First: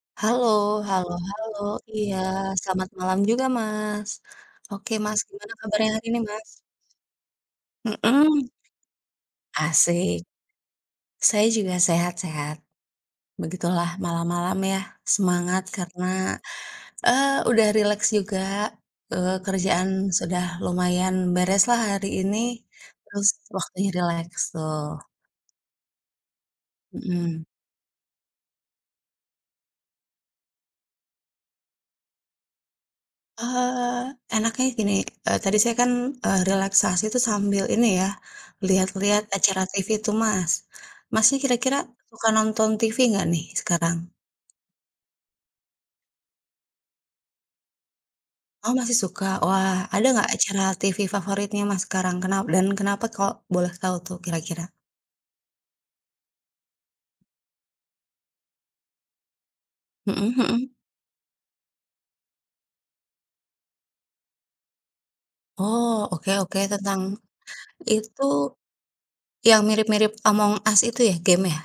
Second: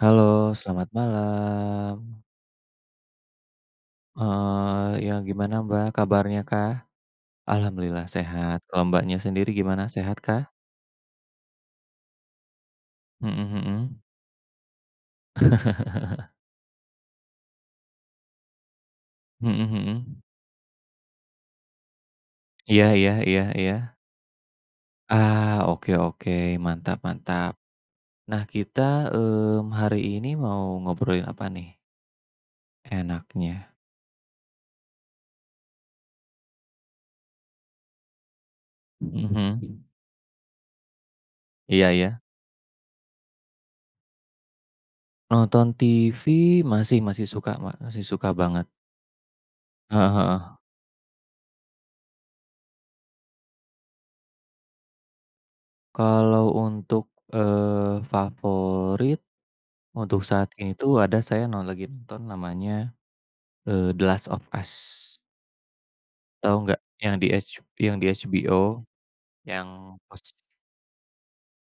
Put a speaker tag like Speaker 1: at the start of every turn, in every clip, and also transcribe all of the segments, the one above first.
Speaker 1: Halo,
Speaker 2: Halo
Speaker 1: selamat
Speaker 2: halo halo,
Speaker 1: malam.
Speaker 2: iya, selamat malam juga, Mas. Oke,
Speaker 1: Ya
Speaker 2: Mas, gimana
Speaker 1: gimana Mbak
Speaker 2: kabarnya hari ini,
Speaker 1: kabarnya,
Speaker 2: Mas?
Speaker 1: Kak? Alhamdulillah
Speaker 2: Mhm,
Speaker 1: sehat. Kalau Mbaknya sendiri gimana, sehat
Speaker 2: asik.
Speaker 1: kah?
Speaker 2: Saya juga sehat-sehat.
Speaker 1: Mhm
Speaker 2: Begitulah
Speaker 1: mhm.
Speaker 2: malam-malam ya, semangat karena, udah rileks juga,
Speaker 1: Mhm
Speaker 2: kerjaan
Speaker 1: mhm.
Speaker 2: sudah lumayan beres lah hari ini,
Speaker 1: Iya iya
Speaker 2: terus
Speaker 1: iya iya.
Speaker 2: waktunya rileks tuh,
Speaker 1: Ah, oke oke, mantap
Speaker 2: mhm.
Speaker 1: mantap. Nah kita, hari ini mau ngobrolin apa nih enaknya?
Speaker 2: Enaknya gini, tadi saya kan, relaksasi itu sambil ini ya, lihat-lihat acara
Speaker 1: Mhm.
Speaker 2: TV tuh, Mas. Masnya kira-kira
Speaker 1: Iya iya.
Speaker 2: suka nonton TV nggak nih sekarang?
Speaker 1: Nonton TV masih masih suka, Mbak, masih suka banget.
Speaker 2: Oh, masih suka? Wah, ada nggak
Speaker 1: Heeh.
Speaker 2: acara TV favoritnya Mas sekarang? Kenapa kalau boleh tahu tuh kira-kira?
Speaker 1: Kalau untuk, favorit.
Speaker 2: Mhm
Speaker 1: Untuk saat ini
Speaker 2: mhm.
Speaker 1: tuh ada saya no lagi nonton namanya, The Last of Us,
Speaker 2: Oh, oke
Speaker 1: tahu
Speaker 2: oke,
Speaker 1: nggak?
Speaker 2: tentang
Speaker 1: Yang di
Speaker 2: itu
Speaker 1: HBO,
Speaker 2: yang
Speaker 1: yang
Speaker 2: mirip-mirip
Speaker 1: pas
Speaker 2: Among Us itu ya, game ya?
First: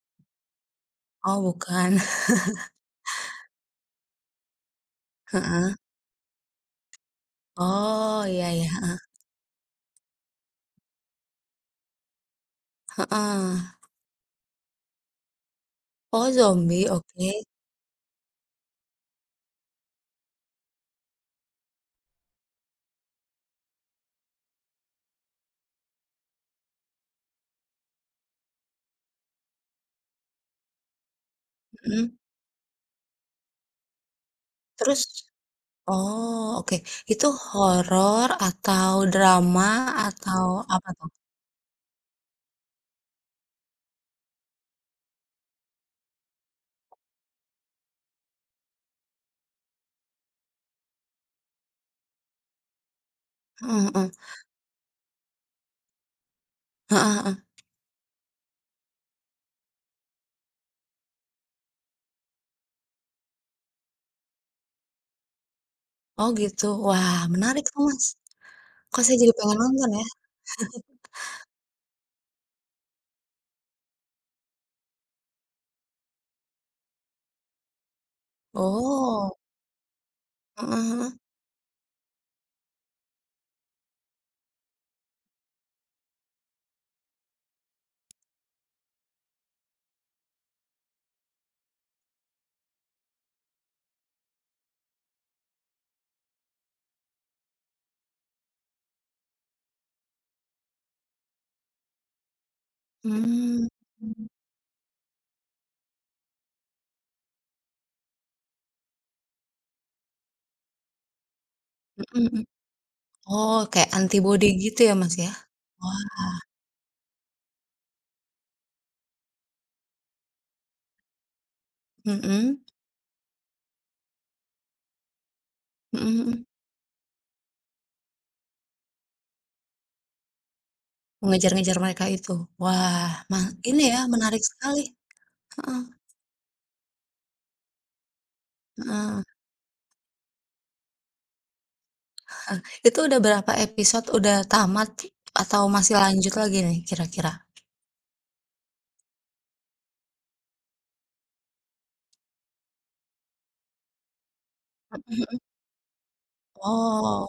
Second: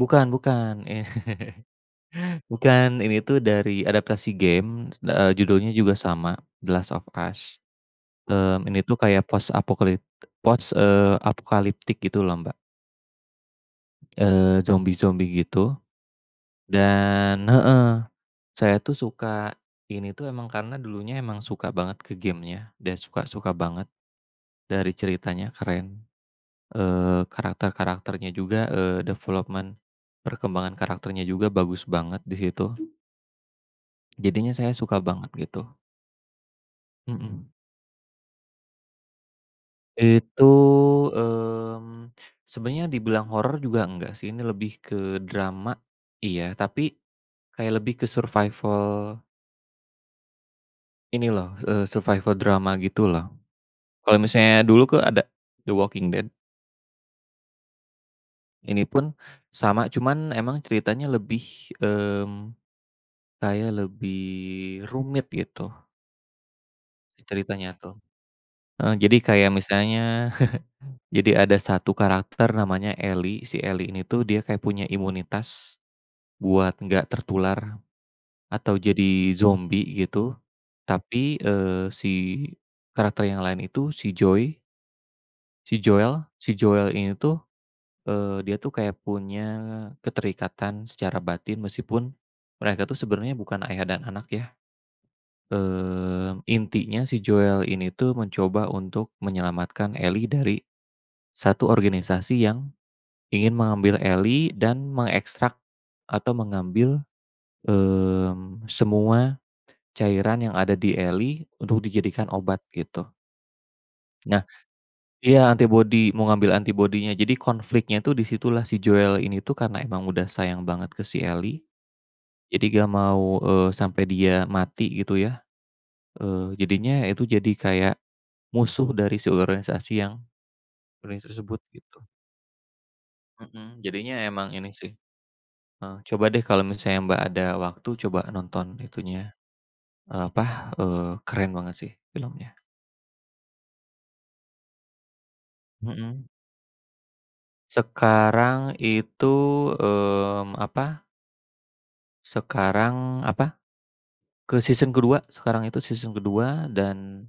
Speaker 1: bukan bukan, eh,
Speaker 2: Oh, bukan.
Speaker 1: bukan, ini tuh dari adaptasi game, judulnya
Speaker 2: Heeh.
Speaker 1: juga sama, The Last of Us.
Speaker 2: Oh, iya iya,
Speaker 1: Ini tuh
Speaker 2: heeh,
Speaker 1: kayak post apokaliptik gitu loh, Mbak,
Speaker 2: heeh.
Speaker 1: zombie-zombie gitu
Speaker 2: Oh, zombie, oke,
Speaker 1: dan, heeh, saya tuh suka. Ini tuh emang karena dulunya emang suka banget ke gamenya dan suka suka banget. Dari ceritanya keren, karakter-karakternya juga, eee, development perkembangan karakternya juga bagus
Speaker 2: mhm.
Speaker 1: banget di situ. Jadinya saya suka
Speaker 2: Terus
Speaker 1: banget gitu,
Speaker 2: oh, oke. Itu
Speaker 1: mhm.
Speaker 2: horor atau drama atau
Speaker 1: Itu,
Speaker 2: apa tuh?
Speaker 1: mmm, sebenarnya dibilang horor juga enggak sih, ini lebih ke drama, iya, tapi kayak lebih ke survival ini loh, survival drama gitu loh.
Speaker 2: Mhm mhm.
Speaker 1: Kalau misalnya dulu ke ada The Walking Dead,
Speaker 2: Heeh heeh.
Speaker 1: ini pun sama, cuman emang ceritanya lebih, mmm kayak lebih rumit gitu,
Speaker 2: Oh, gitu. Wah,
Speaker 1: si
Speaker 2: menarik
Speaker 1: ceritanya
Speaker 2: tuh,
Speaker 1: tuh.
Speaker 2: Mas.
Speaker 1: Heeh,
Speaker 2: Kok saya
Speaker 1: jadi
Speaker 2: jadi
Speaker 1: kayak
Speaker 2: pengen nonton
Speaker 1: misalnya
Speaker 2: ya?
Speaker 1: jadi ada satu karakter namanya Ellie, si Ellie ini tuh dia kayak punya imunitas buat nggak tertular atau
Speaker 2: Oh,
Speaker 1: jadi zombie gitu.
Speaker 2: heeh heeh.
Speaker 1: Tapi, si karakter yang lain itu si Joel ini tuh, dia tuh kayak punya keterikatan secara batin meskipun mereka tuh sebenarnya bukan ayah dan anak ya. Intinya si Joel ini tuh mencoba untuk menyelamatkan Ellie dari satu organisasi yang ingin
Speaker 2: Mmm,
Speaker 1: mengambil Ellie dan mengekstrak atau mengambil, semua cairan yang ada di Ellie untuk
Speaker 2: mhm
Speaker 1: dijadikan
Speaker 2: mhm.
Speaker 1: obat gitu.
Speaker 2: Oh, kayak
Speaker 1: Nah
Speaker 2: antibodi gitu ya, Mas, ya?
Speaker 1: iya, antibody
Speaker 2: Wah,
Speaker 1: mau ngambil antibodinya. Jadi konfliknya tuh disitulah si Joel ini tuh karena emang udah sayang banget ke si Ellie,
Speaker 2: mhm,
Speaker 1: jadi gak mau, sampai dia mati gitu ya,
Speaker 2: mhm mhm.
Speaker 1: jadinya itu jadi kayak musuh dari si organisasi yang branding tersebut
Speaker 2: Mengejar-ngejar
Speaker 1: gitu,
Speaker 2: mereka itu. Wah, ma ini
Speaker 1: mhm,
Speaker 2: ya
Speaker 1: jadinya
Speaker 2: menarik
Speaker 1: emang ini
Speaker 2: sekali.
Speaker 1: sih,
Speaker 2: Heeh
Speaker 1: coba deh kalau misalnya Mbak ada waktu coba nonton
Speaker 2: heeh.
Speaker 1: itunya, keren banget sih filmnya,
Speaker 2: Itu udah berapa episode? Udah tamat atau masih
Speaker 1: mhm.
Speaker 2: lanjut lagi nih kira-kira?
Speaker 1: Sekarang itu, mmm, apa, sekarang ke season kedua.
Speaker 2: Mhm.
Speaker 1: Sekarang itu season kedua
Speaker 2: Oh,
Speaker 1: dan,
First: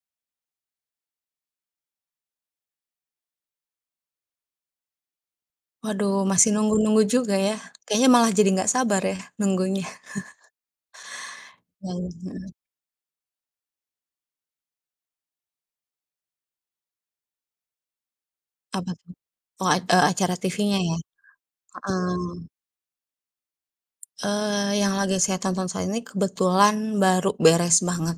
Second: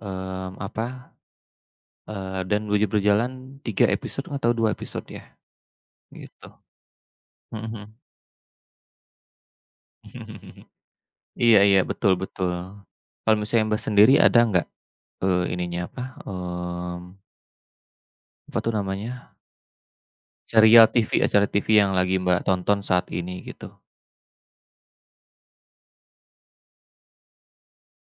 Speaker 1: mmm, apa, eee, dan berjalan 3 episode atau 2 episode ya
Speaker 2: waduh
Speaker 1: gitu,
Speaker 2: masih nunggu-nunggu juga ya.
Speaker 1: mhm mhm.
Speaker 2: Kayaknya malah jadi nggak sabar ya nunggunya.
Speaker 1: Iya iya,
Speaker 2: Yang
Speaker 1: betul
Speaker 2: heeh,
Speaker 1: betul. Kalau misalnya Mbak sendiri ada nggak, ininya apa, mmm, apa tuh
Speaker 2: apa tuh?
Speaker 1: namanya,
Speaker 2: Oh, acara TV-nya
Speaker 1: serial
Speaker 2: ya?
Speaker 1: TV, acara TV yang lagi
Speaker 2: Heeh.
Speaker 1: Mbak tonton saat ini gitu?
Speaker 2: Yang lagi saya tonton saat ini kebetulan baru beres banget.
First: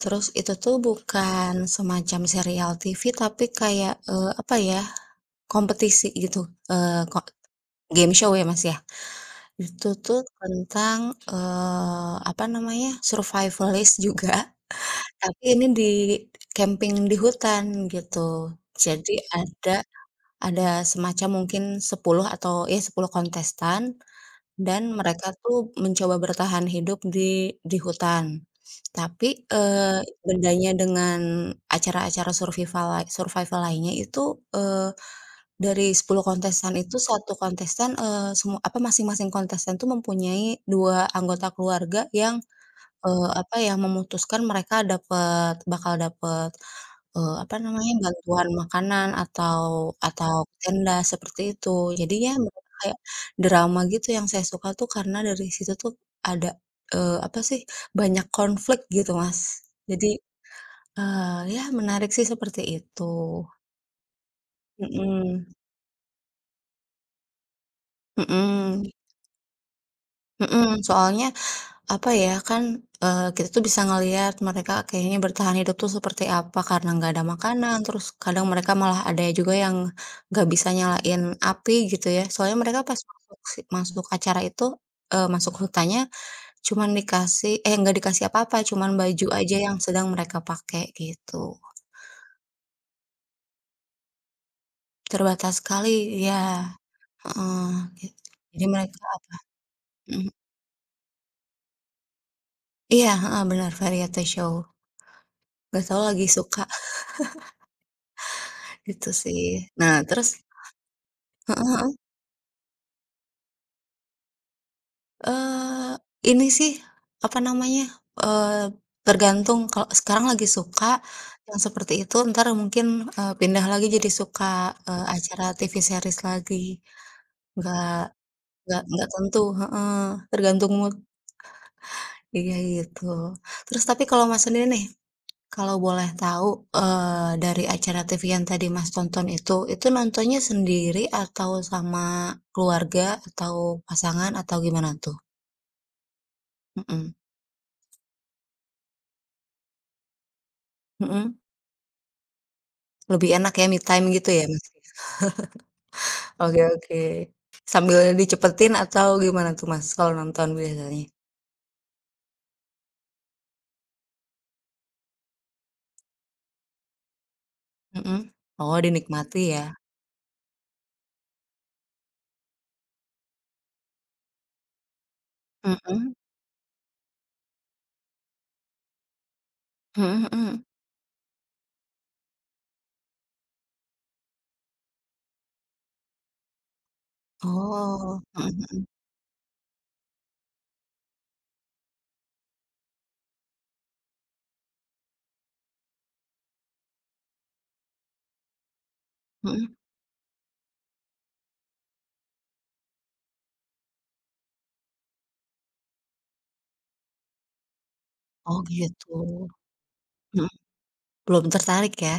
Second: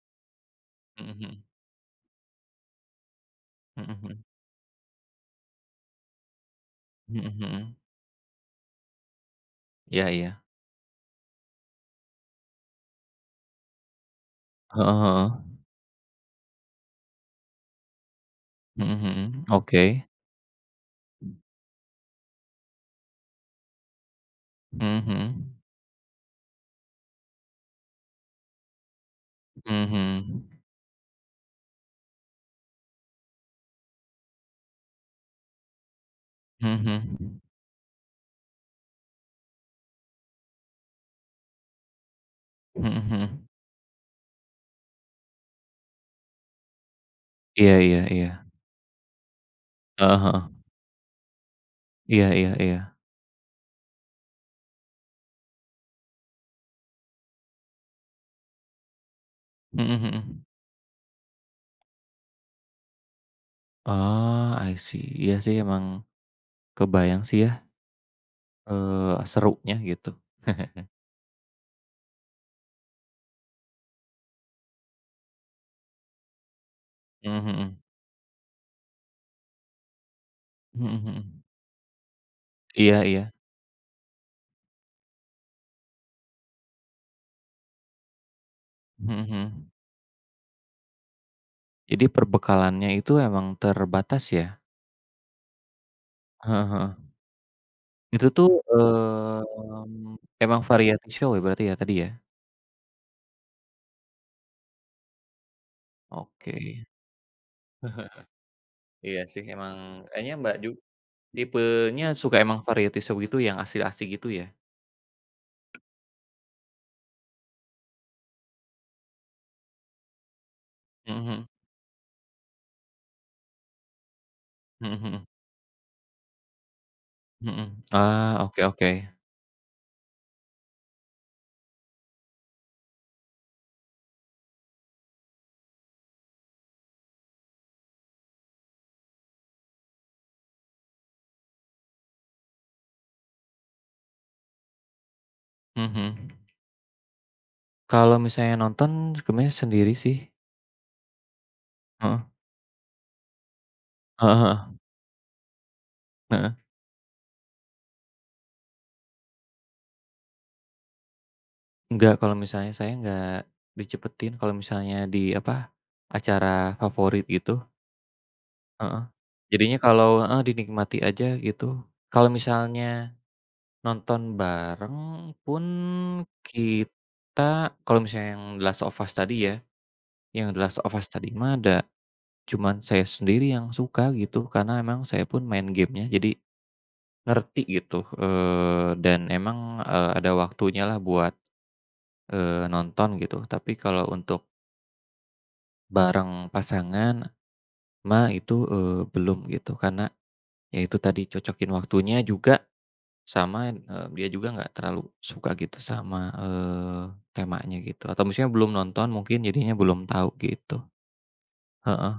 Speaker 2: Terus itu tuh
Speaker 1: Mhm mhm.
Speaker 2: bukan semacam serial TV tapi
Speaker 1: Mhm
Speaker 2: kayak,
Speaker 1: mhm.
Speaker 2: apa ya, kompetisi gitu, eee, ko
Speaker 1: Mhm mhm.
Speaker 2: game show ya, Mas, ya. Itu
Speaker 1: Iya
Speaker 2: tuh
Speaker 1: iya.
Speaker 2: tentang, apa namanya, survivalist juga.
Speaker 1: Heeh heeh.
Speaker 2: Tapi ini di camping di hutan gitu.
Speaker 1: Mhm
Speaker 2: Jadi
Speaker 1: mhm. Oke.
Speaker 2: ada semacam mungkin 10 atau ya 10 kontestan dan
Speaker 1: Mhm mhm.
Speaker 2: mereka tuh mencoba bertahan hidup di hutan. Tapi,
Speaker 1: Mhm mhm.
Speaker 2: bedanya dengan acara-acara survival lainnya itu, dari 10 kontestan
Speaker 1: Mhm
Speaker 2: itu satu
Speaker 1: mhm.
Speaker 2: kontestan, eee, semu apa masing-masing kontestan tuh mempunyai 2 anggota keluarga yang
Speaker 1: Mhm mhm.
Speaker 2: Apa ya, memutuskan mereka bakal dapet, apa
Speaker 1: Iya
Speaker 2: namanya,
Speaker 1: iya iya.
Speaker 2: bantuan makanan atau
Speaker 1: Heeh
Speaker 2: atau
Speaker 1: heeh.
Speaker 2: tenda seperti itu. Jadi
Speaker 1: Iya
Speaker 2: ya
Speaker 1: iya
Speaker 2: mereka
Speaker 1: iya.
Speaker 2: kayak drama gitu yang saya suka tuh karena dari situ tuh ada, apa sih, banyak konflik gitu, Mas.
Speaker 1: Mhm
Speaker 2: Jadi,
Speaker 1: mhm.
Speaker 2: eee, ya menarik sih seperti itu.
Speaker 1: Oh, I see. Iya
Speaker 2: Mhm,
Speaker 1: sih emang kebayang sih ya,
Speaker 2: mhm,
Speaker 1: serunya gitu.
Speaker 2: mhm, soalnya apa ya, kan, kita tuh bisa ngelihat mereka kayaknya bertahan hidup tuh seperti apa, karena nggak ada
Speaker 1: Mhm
Speaker 2: makanan,
Speaker 1: mhm.
Speaker 2: terus kadang mereka malah ada juga yang nggak bisa
Speaker 1: Mhm
Speaker 2: nyalain
Speaker 1: mhm.
Speaker 2: api gitu ya. Soalnya mereka pas
Speaker 1: Iya iya.
Speaker 2: masuk acara itu, masuk hutannya cuman dikasih eh, nggak dikasih apa-apa, cuman
Speaker 1: Mhm
Speaker 2: baju aja
Speaker 1: mhm.
Speaker 2: yang sedang mereka pakai gitu.
Speaker 1: Jadi perbekalannya itu emang terbatas ya?
Speaker 2: Terbatas sekali, ya
Speaker 1: Heeh heeh.
Speaker 2: heeh, git
Speaker 1: Itu tuh,
Speaker 2: jadi mereka apa mhm,
Speaker 1: emang variety show ya berarti ya tadi ya?
Speaker 2: iya, heeh, bener variety show, nggak tahu lagi
Speaker 1: Oke.
Speaker 2: suka gitu
Speaker 1: Iya
Speaker 2: sih.
Speaker 1: sih emang
Speaker 2: Nah
Speaker 1: kayaknya
Speaker 2: terus
Speaker 1: Mbak ju tipenya suka emang variety show gitu yang asik-asik gitu ya?
Speaker 2: Eee, ini sih, apa namanya, eee, tergantung kalau sekarang lagi suka
Speaker 1: Mhm mhm.
Speaker 2: yang seperti itu, entar mungkin, pindah lagi jadi suka,
Speaker 1: Mhm mhm.
Speaker 2: acara TV series lagi.
Speaker 1: Mhm.
Speaker 2: Nggak
Speaker 1: Ah, oke oke.
Speaker 2: nggak tentu heeh, tergantung mood. Iya, gitu. Terus tapi kalau Mas sendiri nih, kalau boleh tahu, dari acara TV yang tadi Mas tonton itu nontonnya sendiri atau sama keluarga atau pasangan atau gimana tuh?
Speaker 1: Mhm mhm.
Speaker 2: Mhm,
Speaker 1: Kalau misalnya nonton, sebenarnya sendiri sih.
Speaker 2: mhm.
Speaker 1: Heeh.
Speaker 2: Lebih enak ya me time gitu
Speaker 1: Heeh
Speaker 2: ya, Mas?
Speaker 1: heeh. Heeh.
Speaker 2: Oke oke. Sambil dicepetin atau gimana tuh, Mas, kalau nonton biasanya?
Speaker 1: Enggak, kalau misalnya saya nggak dicepetin, kalau misalnya di apa, acara favorit gitu,
Speaker 2: Mhm. Oh,
Speaker 1: heeh.
Speaker 2: dinikmati ya?
Speaker 1: Jadinya kalau, heeh, dinikmati aja gitu. Kalau misalnya nonton bareng pun
Speaker 2: Mhm.
Speaker 1: kita kalau misalnya
Speaker 2: Mhm
Speaker 1: yang The
Speaker 2: mhm.
Speaker 1: Last of Us tadi mah ada cuman saya sendiri yang suka gitu, karena emang saya pun main gamenya jadi ngerti gitu,
Speaker 2: Oh. Mhm mhm.
Speaker 1: dan emang, ada waktunya lah buat, nonton gitu. Tapi kalau untuk bareng pasangan mah itu, belum
Speaker 2: Mhm.
Speaker 1: gitu karena ya itu tadi cocokin waktunya juga sama, dia juga nggak terlalu suka gitu sama, temanya gitu atau misalnya
Speaker 2: Oh,
Speaker 1: belum nonton
Speaker 2: gitu.
Speaker 1: mungkin jadinya belum tahu
Speaker 2: Mhm.
Speaker 1: gitu.
Speaker 2: Belum tertarik
Speaker 1: Heeh
Speaker 2: ya?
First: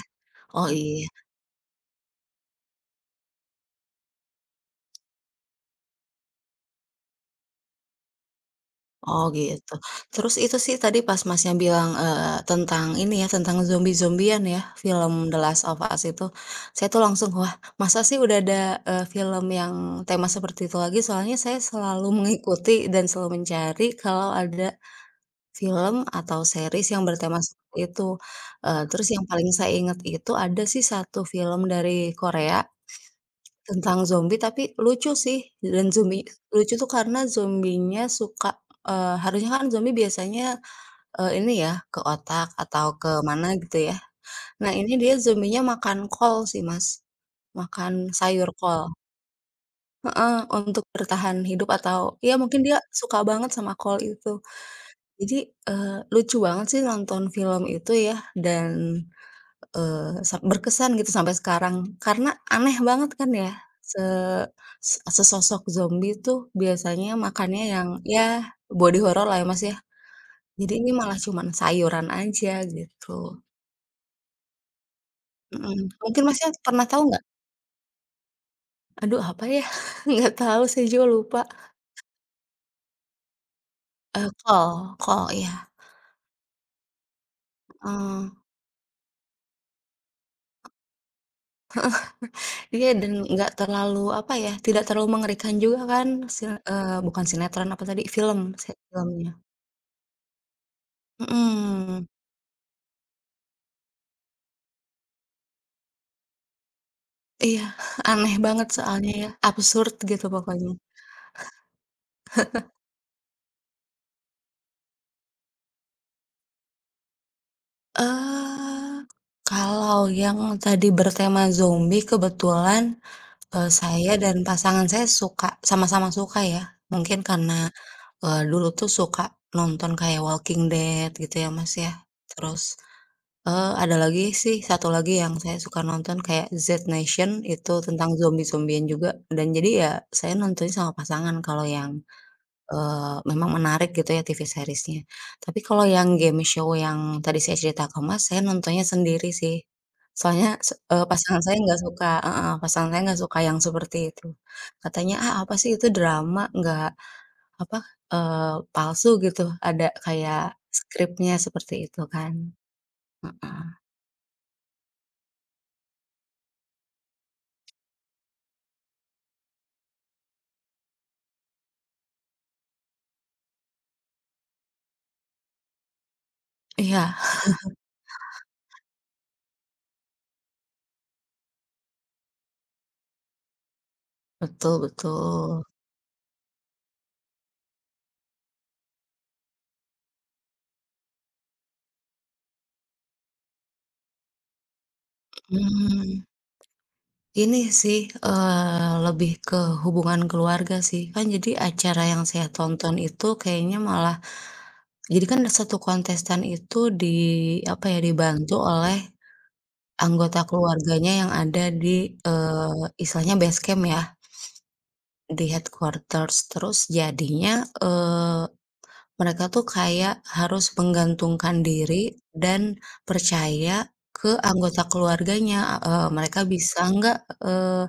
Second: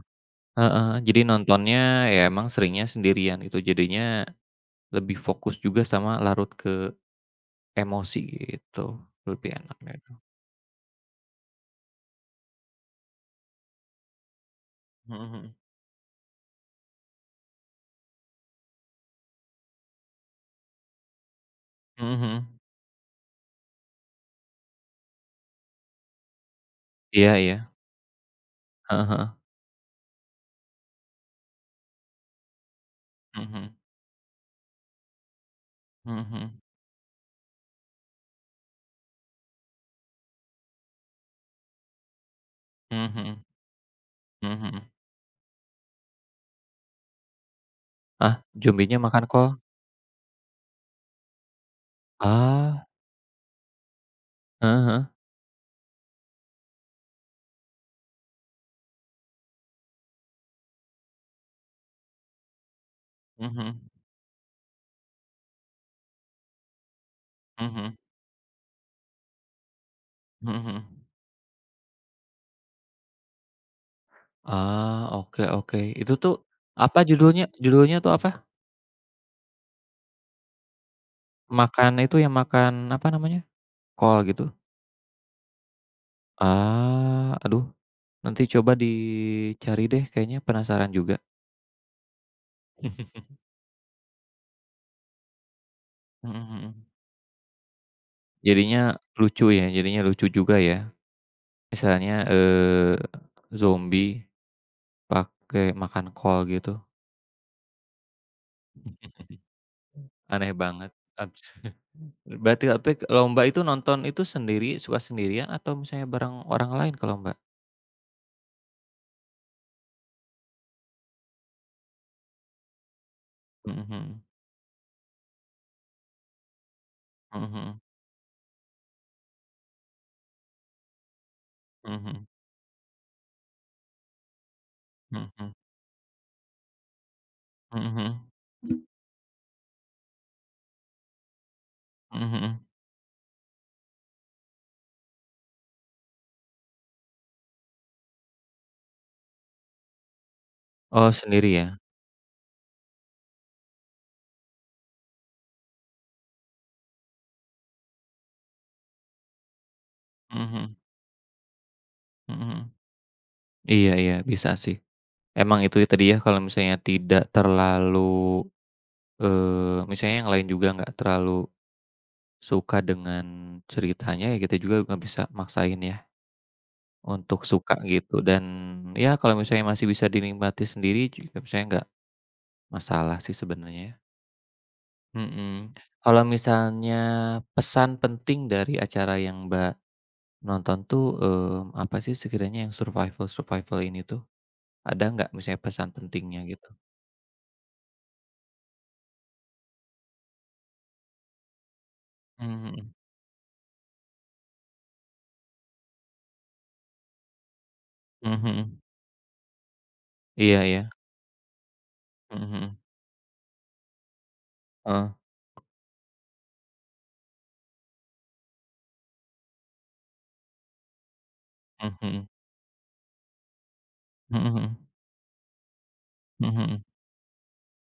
Speaker 2: Oh,
Speaker 1: heeh,
Speaker 2: iya.
Speaker 1: jadi nontonnya ya emang seringnya sendirian gitu jadinya lebih fokus juga sama larut ke emosi gitu,
Speaker 2: Oh
Speaker 1: lebih
Speaker 2: gitu.
Speaker 1: enaknya itu.
Speaker 2: Terus itu sih tadi pas Masnya bilang, tentang ini ya, tentang zombie-zombian ya,
Speaker 1: Mhm
Speaker 2: film The
Speaker 1: mhm.
Speaker 2: Last of Us itu, saya tuh langsung, wah masa sih udah ada, film yang tema seperti itu lagi? Soalnya saya
Speaker 1: Mhm
Speaker 2: selalu
Speaker 1: mhm.
Speaker 2: mengikuti dan selalu mencari kalau ada film atau series yang
Speaker 1: Iya
Speaker 2: bertema
Speaker 1: iya.
Speaker 2: seperti itu. Terus yang
Speaker 1: Heeh.
Speaker 2: paling saya ingat itu ada sih satu film dari Korea
Speaker 1: Mhm mhm.
Speaker 2: tentang zombie tapi lucu sih dan
Speaker 1: Mhm
Speaker 2: zombie
Speaker 1: mhm.
Speaker 2: lucu tuh karena zombinya suka harusnya kan zombie biasanya, ini ya ke otak atau
Speaker 1: Mhm
Speaker 2: ke
Speaker 1: mhm.
Speaker 2: mana gitu ya.
Speaker 1: Mhm
Speaker 2: Nah
Speaker 1: mhm.
Speaker 2: ini dia zombinya makan kol sih Mas, makan
Speaker 1: Ah,
Speaker 2: sayur kol,
Speaker 1: zombinya makan kol?
Speaker 2: untuk bertahan hidup atau ya mungkin dia
Speaker 1: Ah,
Speaker 2: suka banget sama kol itu.
Speaker 1: heeh heeh.
Speaker 2: Jadi, lucu banget sih nonton film itu ya dan Eee, sa berkesan gitu sampai sekarang, karena aneh banget kan ya,
Speaker 1: Mhm
Speaker 2: se se sesosok zombie tuh biasanya makannya
Speaker 1: mhm
Speaker 2: yang
Speaker 1: mhm
Speaker 2: ya body horor lah ya, Mas, ya.
Speaker 1: mhm
Speaker 2: Jadi ini
Speaker 1: mhm.
Speaker 2: malah cuman sayuran aja gitu,
Speaker 1: Ah, oke oke.
Speaker 2: mhm.
Speaker 1: Itu
Speaker 2: Mungkin,
Speaker 1: tuh
Speaker 2: Masnya, pernah
Speaker 1: apa
Speaker 2: tahu nggak?
Speaker 1: judulnya, judulnya tuh apa?
Speaker 2: Aduh apa ya? Nggak tahu saya juga lupa,
Speaker 1: Makan itu yang makan apa namanya? Kol
Speaker 2: eee,
Speaker 1: gitu?
Speaker 2: kol kol iya,
Speaker 1: Ah, aduh,
Speaker 2: eee,
Speaker 1: nanti coba dicari deh kayaknya penasaran juga.
Speaker 2: iya dan nggak terlalu apa ya, tidak terlalu mengerikan juga kan,
Speaker 1: Mhm mhm.
Speaker 2: bukan sinetron apa tadi, film, se
Speaker 1: Jadinya
Speaker 2: filmnya,
Speaker 1: lucu ya, jadinya lucu juga ya.
Speaker 2: mhm.
Speaker 1: Misalnya, zombie pakai makan kol gitu,
Speaker 2: Iya, aneh banget soalnya ya, absurd gitu
Speaker 1: aneh
Speaker 2: pokoknya.
Speaker 1: banget, abs Berarti tapi lomba itu nonton itu sendiri, suka sendirian atau misalnya bareng orang lain kalau Mbak?
Speaker 2: Eee, Kalau yang tadi bertema zombie kebetulan, eee,
Speaker 1: Mhm
Speaker 2: saya
Speaker 1: mhm.
Speaker 2: dan pasangan saya suka sama-sama suka ya, mungkin karena,
Speaker 1: Mhm
Speaker 2: dulu tuh suka nonton kayak Walking Dead gitu ya, Mas, ya.
Speaker 1: mhm.
Speaker 2: Terus, ada lagi sih satu lagi
Speaker 1: Mhm
Speaker 2: yang
Speaker 1: mhm.
Speaker 2: saya suka nonton kayak Z Nation itu
Speaker 1: Mhm mhm. Mhm
Speaker 2: tentang
Speaker 1: mhm.
Speaker 2: zombie-zombian juga dan jadi ya saya nontonnya sama pasangan kalau yang
Speaker 1: Mhm mhm.
Speaker 2: memang menarik gitu ya TV series-nya. Tapi kalau yang game show yang tadi saya cerita ke Mas, saya nontonnya sendiri sih. Soalnya se eee,
Speaker 1: Oh
Speaker 2: pasangan
Speaker 1: sendiri
Speaker 2: saya
Speaker 1: ya?
Speaker 2: nggak suka heeh, pasangan saya nggak suka yang seperti itu. Katanya, "Ah, apa sih itu drama nggak apa, palsu gitu, ada kayak
Speaker 1: Mhm mhm.
Speaker 2: skripnya," seperti itu kan.
Speaker 1: Mhm mhm. Iya iya bisa sih. Emang itu ya tadi ya kalau misalnya tidak terlalu, misalnya yang lain juga nggak terlalu suka dengan ceritanya, ya kita juga nggak bisa maksain ya
Speaker 2: Iya,
Speaker 1: untuk suka gitu, dan ya kalau misalnya masih bisa dinikmati sendiri juga misalnya nggak masalah sih sebenarnya.
Speaker 2: betul betul.
Speaker 1: Mhm. Kalau misalnya pesan penting dari acara yang Mbak nonton tuh, apa sih sekiranya yang survival-survival ini tuh? Ada nggak misalnya pesan
Speaker 2: Mhm.
Speaker 1: pentingnya gitu?
Speaker 2: Ini sih, lebih ke hubungan keluarga sih. Kan jadi acara yang saya
Speaker 1: Mmm, mhm.
Speaker 2: tonton itu kayaknya malah jadi kan satu kontestan itu di apa ya,
Speaker 1: Mhm
Speaker 2: dibantu
Speaker 1: mhm.
Speaker 2: oleh anggota
Speaker 1: Iya iya.
Speaker 2: keluarganya yang ada di,
Speaker 1: Mhm mhm.
Speaker 2: istilahnya base camp ya,
Speaker 1: Heeh.
Speaker 2: di headquarters. Terus jadinya, eee, mereka tuh kayak harus menggantungkan
Speaker 1: Mmm,
Speaker 2: diri
Speaker 1: mhm.
Speaker 2: dan percaya ke
Speaker 1: Mhm mhm.
Speaker 2: anggota keluarganya, mereka
Speaker 1: Mhm
Speaker 2: bisa
Speaker 1: mhm.
Speaker 2: nggak, eee,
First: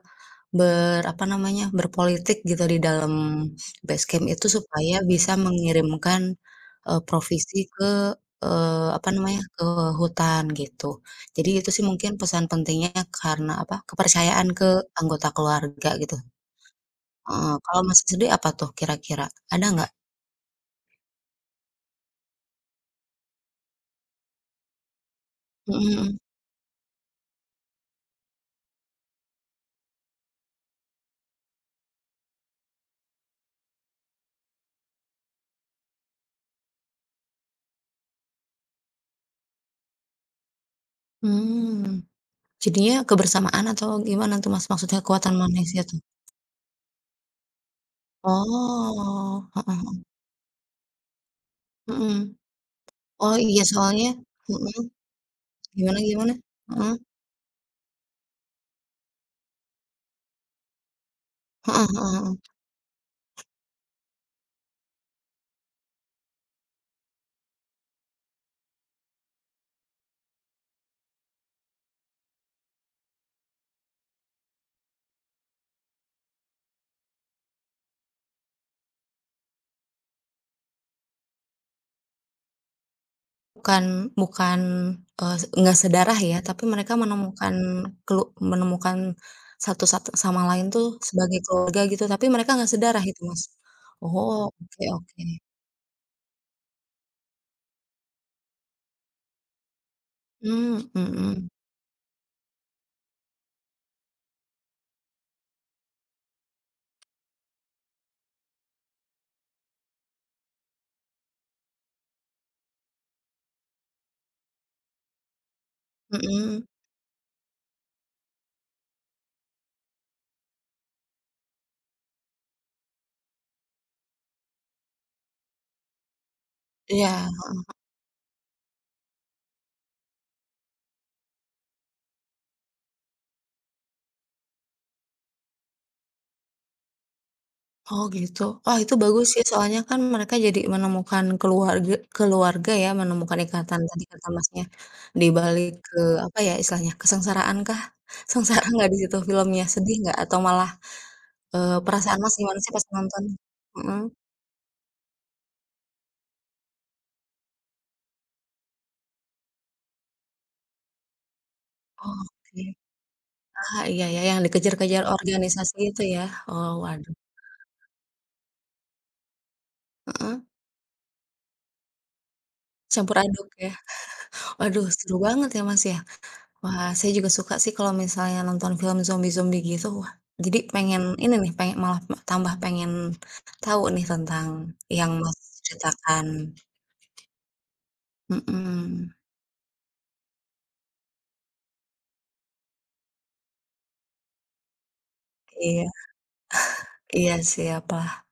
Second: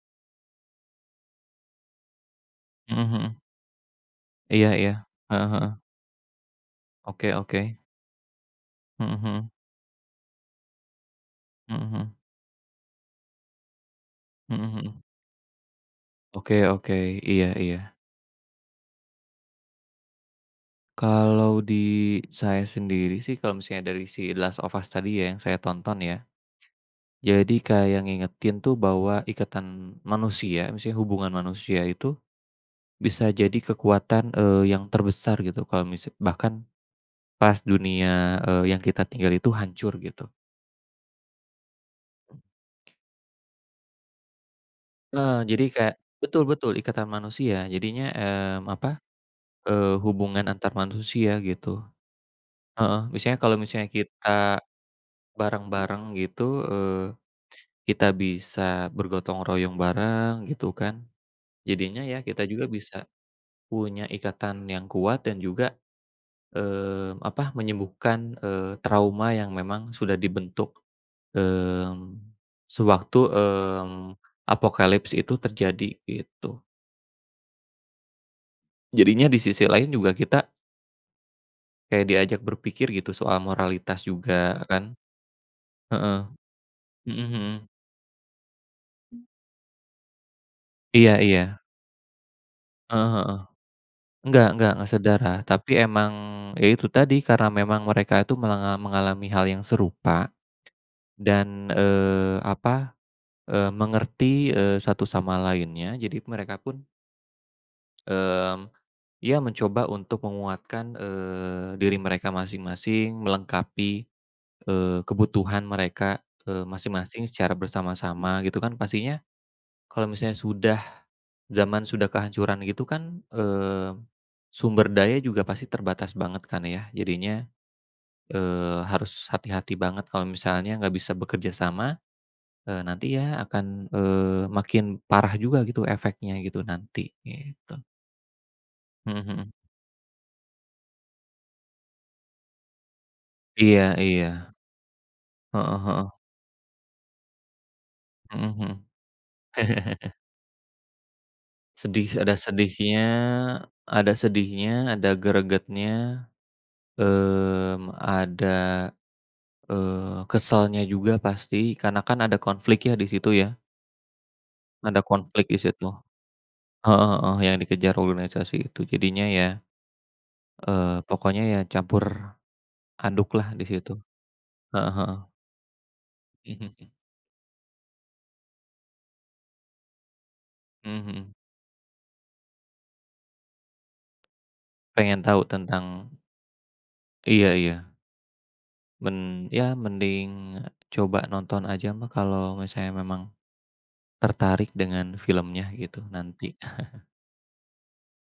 Speaker 2: ber apa namanya, berpolitik gitu di
Speaker 1: Mhm
Speaker 2: dalam
Speaker 1: mhm.
Speaker 2: base camp itu
Speaker 1: Iya iya.
Speaker 2: supaya bisa
Speaker 1: Heeh heeh.
Speaker 2: mengirimkan,
Speaker 1: Oke
Speaker 2: provisi
Speaker 1: oke.
Speaker 2: ke apa
Speaker 1: Mhm
Speaker 2: namanya,
Speaker 1: mhm.
Speaker 2: ke hutan gitu. Jadi itu
Speaker 1: Mhm
Speaker 2: sih
Speaker 1: mhm.
Speaker 2: mungkin pesan pentingnya karena apa, kepercayaan
Speaker 1: Mhm
Speaker 2: ke
Speaker 1: mhm.
Speaker 2: anggota keluarga gitu.
Speaker 1: Oke oke. Iya
Speaker 2: Heeh,
Speaker 1: iya.
Speaker 2: kalau Masnya sendiri apa tuh kira-kira, ada nggak?
Speaker 1: Kalau di saya sendiri sih kalau misalnya dari si Last of Us tadi ya yang saya
Speaker 2: Mhm
Speaker 1: tonton, ya,
Speaker 2: mhm.
Speaker 1: jadi kayak ngingetin tuh bahwa ikatan manusia, misalnya hubungan manusia itu bisa jadi kekuatan, yang terbesar gitu kalau misal bahkan pas dunia, yang kita tinggal itu hancur gitu.
Speaker 2: Mmm, jadinya kebersamaan atau gimana tuh Mas, maksudnya kekuatan
Speaker 1: Heeh, jadi
Speaker 2: manusia
Speaker 1: kayak
Speaker 2: tuh?
Speaker 1: betul betul ikatan manusia jadinya,
Speaker 2: Oh, heeh heeh,
Speaker 1: hubungan antar manusia gitu.
Speaker 2: mhm.
Speaker 1: Heeh,
Speaker 2: Oh
Speaker 1: misalnya kalau
Speaker 2: iya
Speaker 1: misalnya
Speaker 2: soalnya
Speaker 1: kita
Speaker 2: mhm, gimana
Speaker 1: bareng-bareng
Speaker 2: gimana?
Speaker 1: gitu,
Speaker 2: Heeh,
Speaker 1: kita bisa bergotong royong bareng gitu kan,
Speaker 2: heeh
Speaker 1: jadinya
Speaker 2: heeh
Speaker 1: ya
Speaker 2: heeh.
Speaker 1: kita juga bisa punya ikatan yang kuat dan juga, menyembuhkan, trauma yang memang sudah dibentuk, mmm, sewaktu, apokalips itu terjadi, gitu. Jadinya di sisi lain juga kita kayak diajak berpikir gitu soal
Speaker 2: Bukan
Speaker 1: moralitas
Speaker 2: bukan,
Speaker 1: juga kan.
Speaker 2: eee, Enggak sedarah
Speaker 1: Heeh.
Speaker 2: ya, tapi mereka
Speaker 1: Mhm
Speaker 2: menemukan
Speaker 1: mhm.
Speaker 2: kelu menemukan satu satu sama lain tuh
Speaker 1: Iya
Speaker 2: sebagai
Speaker 1: iya.
Speaker 2: keluarga gitu, tapi mereka nggak sedarah
Speaker 1: Heeh
Speaker 2: itu,
Speaker 1: heeh.
Speaker 2: Mas. Oh, oke
Speaker 1: Enggak
Speaker 2: oke.
Speaker 1: sedara, tapi emang ya itu tadi karena memang mereka itu mengalami hal yang serupa
Speaker 2: Mmm, mhm
Speaker 1: dan, apa. Mengerti, satu sama lainnya. Jadi mereka pun, mmm, ya mencoba untuk menguatkan, diri mereka masing-masing, melengkapi, kebutuhan mereka,
Speaker 2: mhm.
Speaker 1: masing-masing secara bersama-sama gitu kan. Pastinya kalau misalnya sudah zaman sudah kehancuran gitu kan, sumber daya juga pasti terbatas banget kan ya.
Speaker 2: Iya.
Speaker 1: Jadinya, harus hati-hati banget kalau misalnya nggak bisa bekerja sama. Nanti ya akan, makin parah juga gitu efeknya gitu nanti, gitu.
Speaker 2: Oh gitu. Wah itu
Speaker 1: Mhm
Speaker 2: bagus sih,
Speaker 1: mhm.
Speaker 2: soalnya kan mereka jadi menemukan keluarga ya, menemukan ikatan
Speaker 1: Iya
Speaker 2: tadi kata
Speaker 1: iya.
Speaker 2: Masnya, di balik,
Speaker 1: Heeh heeh.
Speaker 2: apa ya istilahnya, kesengsaraan kah? Sengsara
Speaker 1: Mhm.
Speaker 2: nggak di situ filmnya? Sedih nggak? Atau malah
Speaker 1: Sedih,
Speaker 2: perasaan Mas
Speaker 1: ada
Speaker 2: gimana sih pas
Speaker 1: sedihnya,
Speaker 2: nonton? Mhm.
Speaker 1: ada sedihnya, ada gregetnya, mmm, ada, keselnya juga pasti karena kan
Speaker 2: Oh,
Speaker 1: ada
Speaker 2: oke.
Speaker 1: konflik ya di situ ya,
Speaker 2: Ah, iya ya, yang
Speaker 1: ada
Speaker 2: dikejar-kejar
Speaker 1: konflik di
Speaker 2: organisasi
Speaker 1: situ.
Speaker 2: itu ya? Oh,
Speaker 1: Heeh
Speaker 2: waduh.
Speaker 1: heeh, yang dikejar organisasi itu. Jadinya ya,
Speaker 2: Heeh.
Speaker 1: pokoknya ya campur
Speaker 2: Campur
Speaker 1: aduklah
Speaker 2: aduk
Speaker 1: di
Speaker 2: ya?
Speaker 1: situ.
Speaker 2: Waduh,
Speaker 1: Heeh
Speaker 2: seru
Speaker 1: heeh.
Speaker 2: banget ya, Mas, ya?
Speaker 1: Mhm
Speaker 2: Wah,
Speaker 1: mhm.
Speaker 2: saya juga suka sih kalau misalnya nonton film zombie-zombie gitu, wah, jadi pengen
Speaker 1: Mhm
Speaker 2: ini
Speaker 1: mhm.
Speaker 2: nih, pengen malah me tambah pengen tahu nih tentang yang
Speaker 1: Pengen
Speaker 2: Mas
Speaker 1: tahu tentang,
Speaker 2: ceritakan.
Speaker 1: iya iya,
Speaker 2: Mhm.
Speaker 1: ya mending coba nonton aja mah kalau misalnya memang tertarik dengan filmnya
Speaker 2: Iya.
Speaker 1: gitu nanti.
Speaker 2: Iya, siap, wah